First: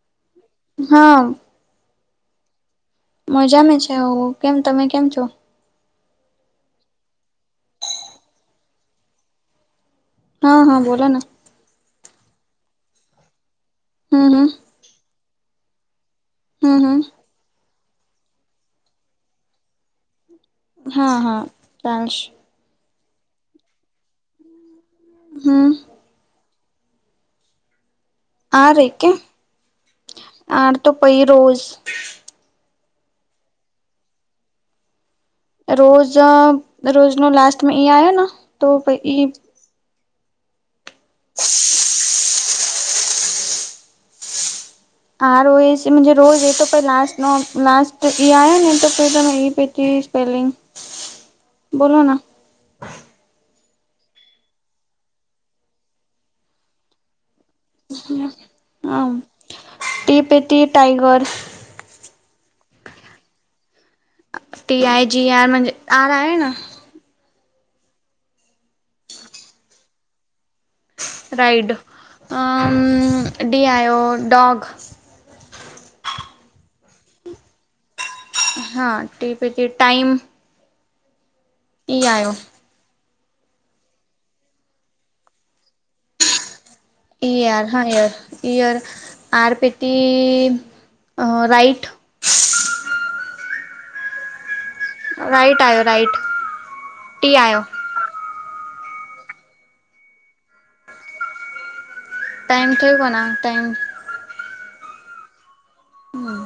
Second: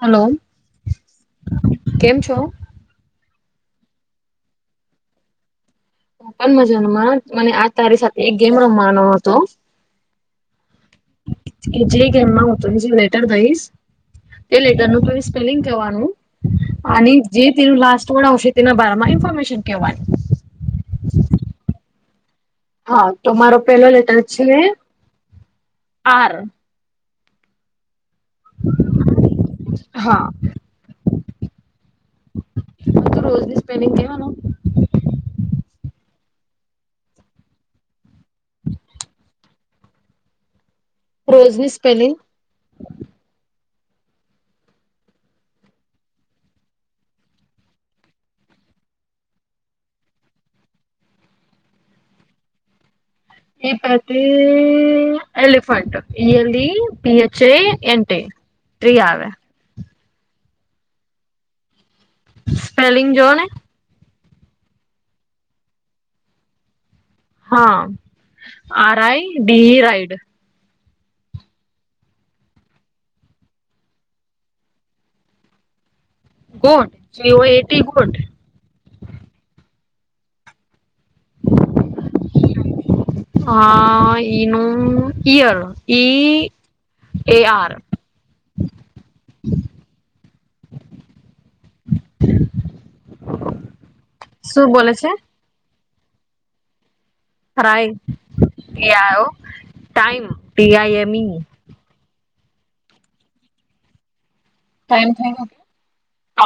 Hello, હા કેમ છો? મજામાં છે. કેમ, તમે કેમ છો? પણ મજામાં, મને આ તારી સાથે એક ગેમ રમવાનો હતો. હા હા, બોલો. એ જે કે એમમાં હ હતું, એ જે લેટર દઈશ. હમ, હમ. તે લેટર નો સ્પેલિંગ કરવાનું. હમ હમ જે તેનું લાસ્ટ વણ આવશે, તેના બારમાં ઇન્ફોર્મેશન કહેવાનું. હા હા, ચાલશે. હા, તો મારો પેલો લેટર છે. હમ. આર. આ રે કે હા આ તો પઈ રોજ. [unintelligible] તો રોજની સ્પેન કે હ. [unintelligible] રોજ રોજ ને, લાસ્ટ મે એ આયો તો ભલે. રોજની સ્પેલિંગ. [inaudible] આરો એસી માં રોજ એ તો પછી, લાસ્ટ ન લાસ્ટ એ આવ્યો ને, એ તો એ પતી સ્પેલિંગ. [unintelligible] બોલો ના. પતિ, elephant A, L, P, H, A, N, T. હમ આવે. T, P, T, tiger. Spelling જોઓ ને. ટી, આઈ, જી, આર આયે ના. હા, R, I, D ride. Ride, D, આયો, dog. God, G, O, A, T, god. હા, ટી, પી, ટાઈમ. ટી આયો. હા, ઈ, નું ઈયર ઈ. એ યાર, આર હા યાર, યાર, આર, પેટી. રાઈટ. શું બોલે છે? રાઈટ આવ્યો, રાઈટ. ટી આવ્યો crime, T, R, O, time, P, I, Amy. Time થઈ ગના, ટાઈમ. કમ થય ક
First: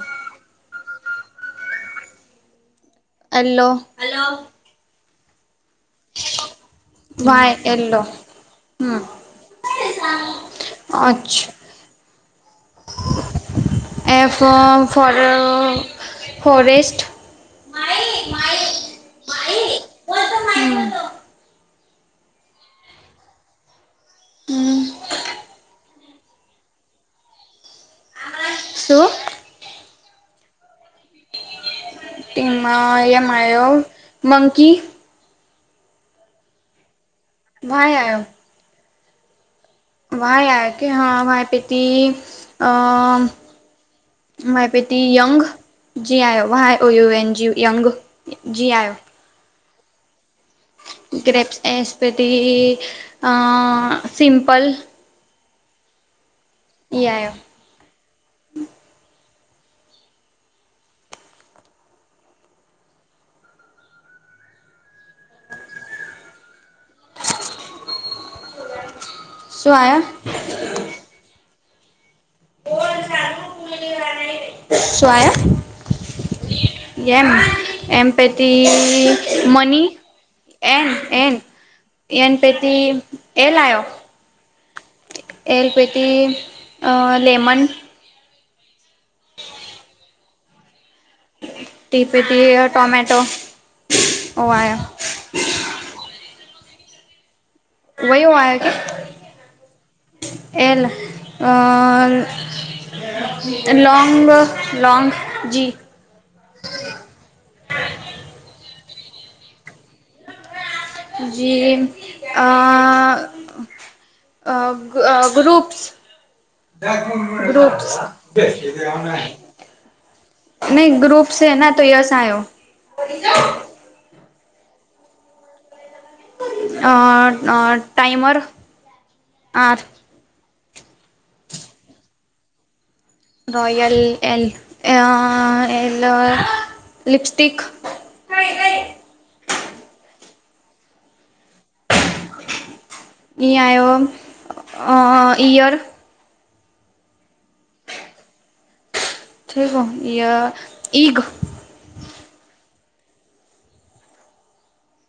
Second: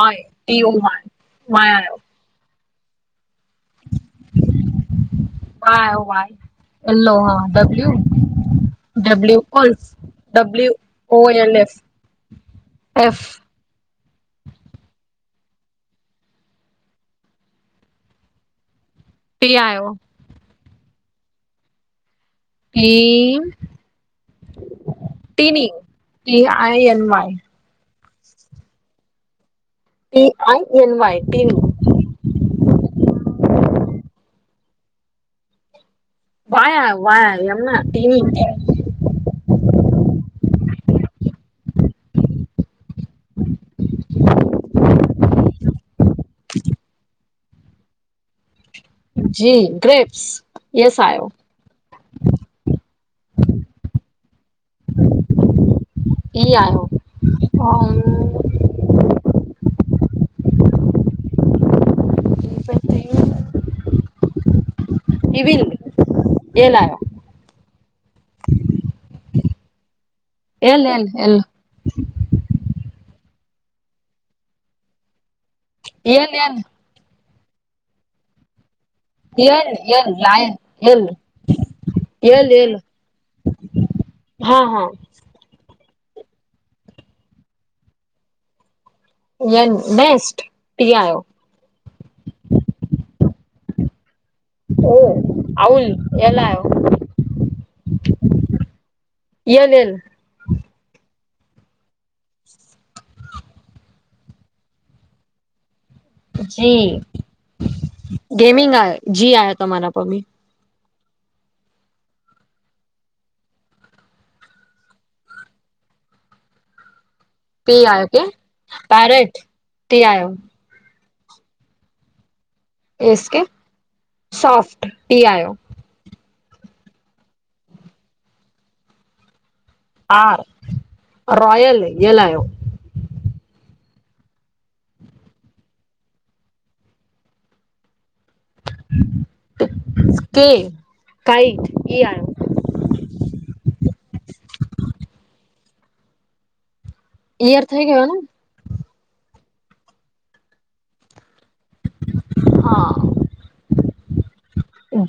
તેવ મા આવ્યો [unintelligible] hello. Y, Y, yellow, H, Y W, yellow હમ ડબલ્યુ, ઓલ. ડબલ્યુ, ઓ, અચ્છા N, F. F for forest. P આયો. ટ ટની ટ આઈ એન વાય. શું ટીઈ એન વઇ ટીનું. એમાં એમો મંકી. વાયા વાયા એમના વાય ટની. આવ્યો વાય આ કે હ વાય પેથી અ માાય પેટી યંગ જ આવયું એન જ યંગ. જી આવ્યો. G grapes. યસ આયો ગ્રેપ્સ એસપતિ, સિમપલ. એ આવ. એ આવ. હા. વલ એલા. [inaudible] શું આયા? એલ એ એલ. સ [unintelligible] એન ન. એમ એમ પેટી L money, L lion M L M. N L L પેતી એલા આવો. હા હા. એલપેટી લેમન. બેસ્ટ તી આવયો. ટીપીટી ટોમેટો, ઓ આવ. ઓ આઉલ એલા આવ. વયું આવયો એલ કે એ અ. લ લોંગ લ લોંગ જી. જી ગેમિંગ આ જી આયો હતા મારા પ્મી. જે હ ગ્રુપ્સ. પી આયો કે બે પેરેટ ટી આયો [unintelligible] નહીં ગ્રુપ છે ના તો યસયો. એ કે, સોફ્ટ પી આયો. અ ટાઈમર, આ આ રોયલ એલો. Royal L L lipstick. સ્કે કઈટ ઈ. એહીં, આવ્યો ઈયર. ઈયર થઈ ગયો ને? થઠ ગ યા ઈગ. હા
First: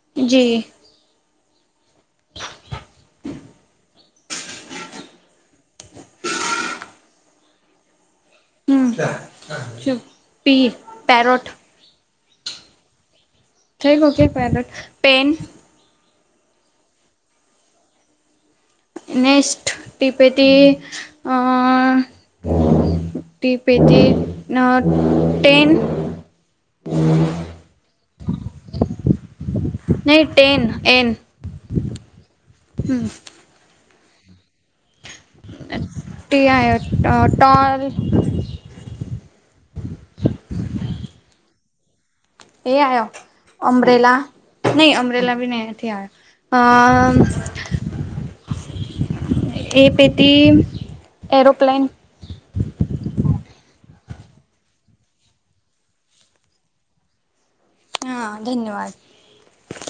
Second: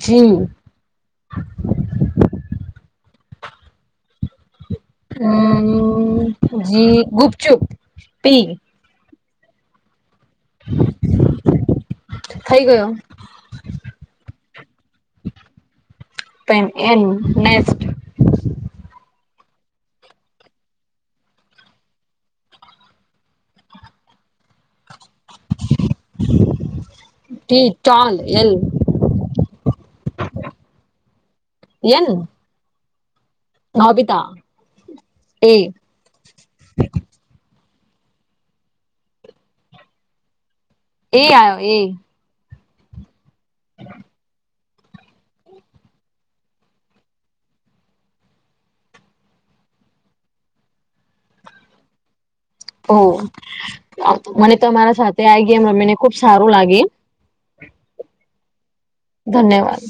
જી. હમ્મ જી ગુપચુપ પી. હમ્મ, ચુ પી પેરોઠ થઇ ગયો. ખેગો કે પેરેટ પેન પ એનેક્ [unintelligible] નેક્સ્ટ, ટીપે હતી. ટી પેટી? ના ટ્રેન. ટી ચાલ એલ નહી ટન એન. યેન હમ્મ. નોબીતા તે. તે આયો અહ તો આવે. એ આયો એ એ આયો અમબરેલા નહી અમ્બરેલા ભી ન નથી આયો. અમ્મ. એ પેટી એરોપ્લેન હો આ મને તમારા સાથે આ ગેમ રમીને ખુબ સારું લાગે. હા ધન્યવાદ. ધન્યવાદ.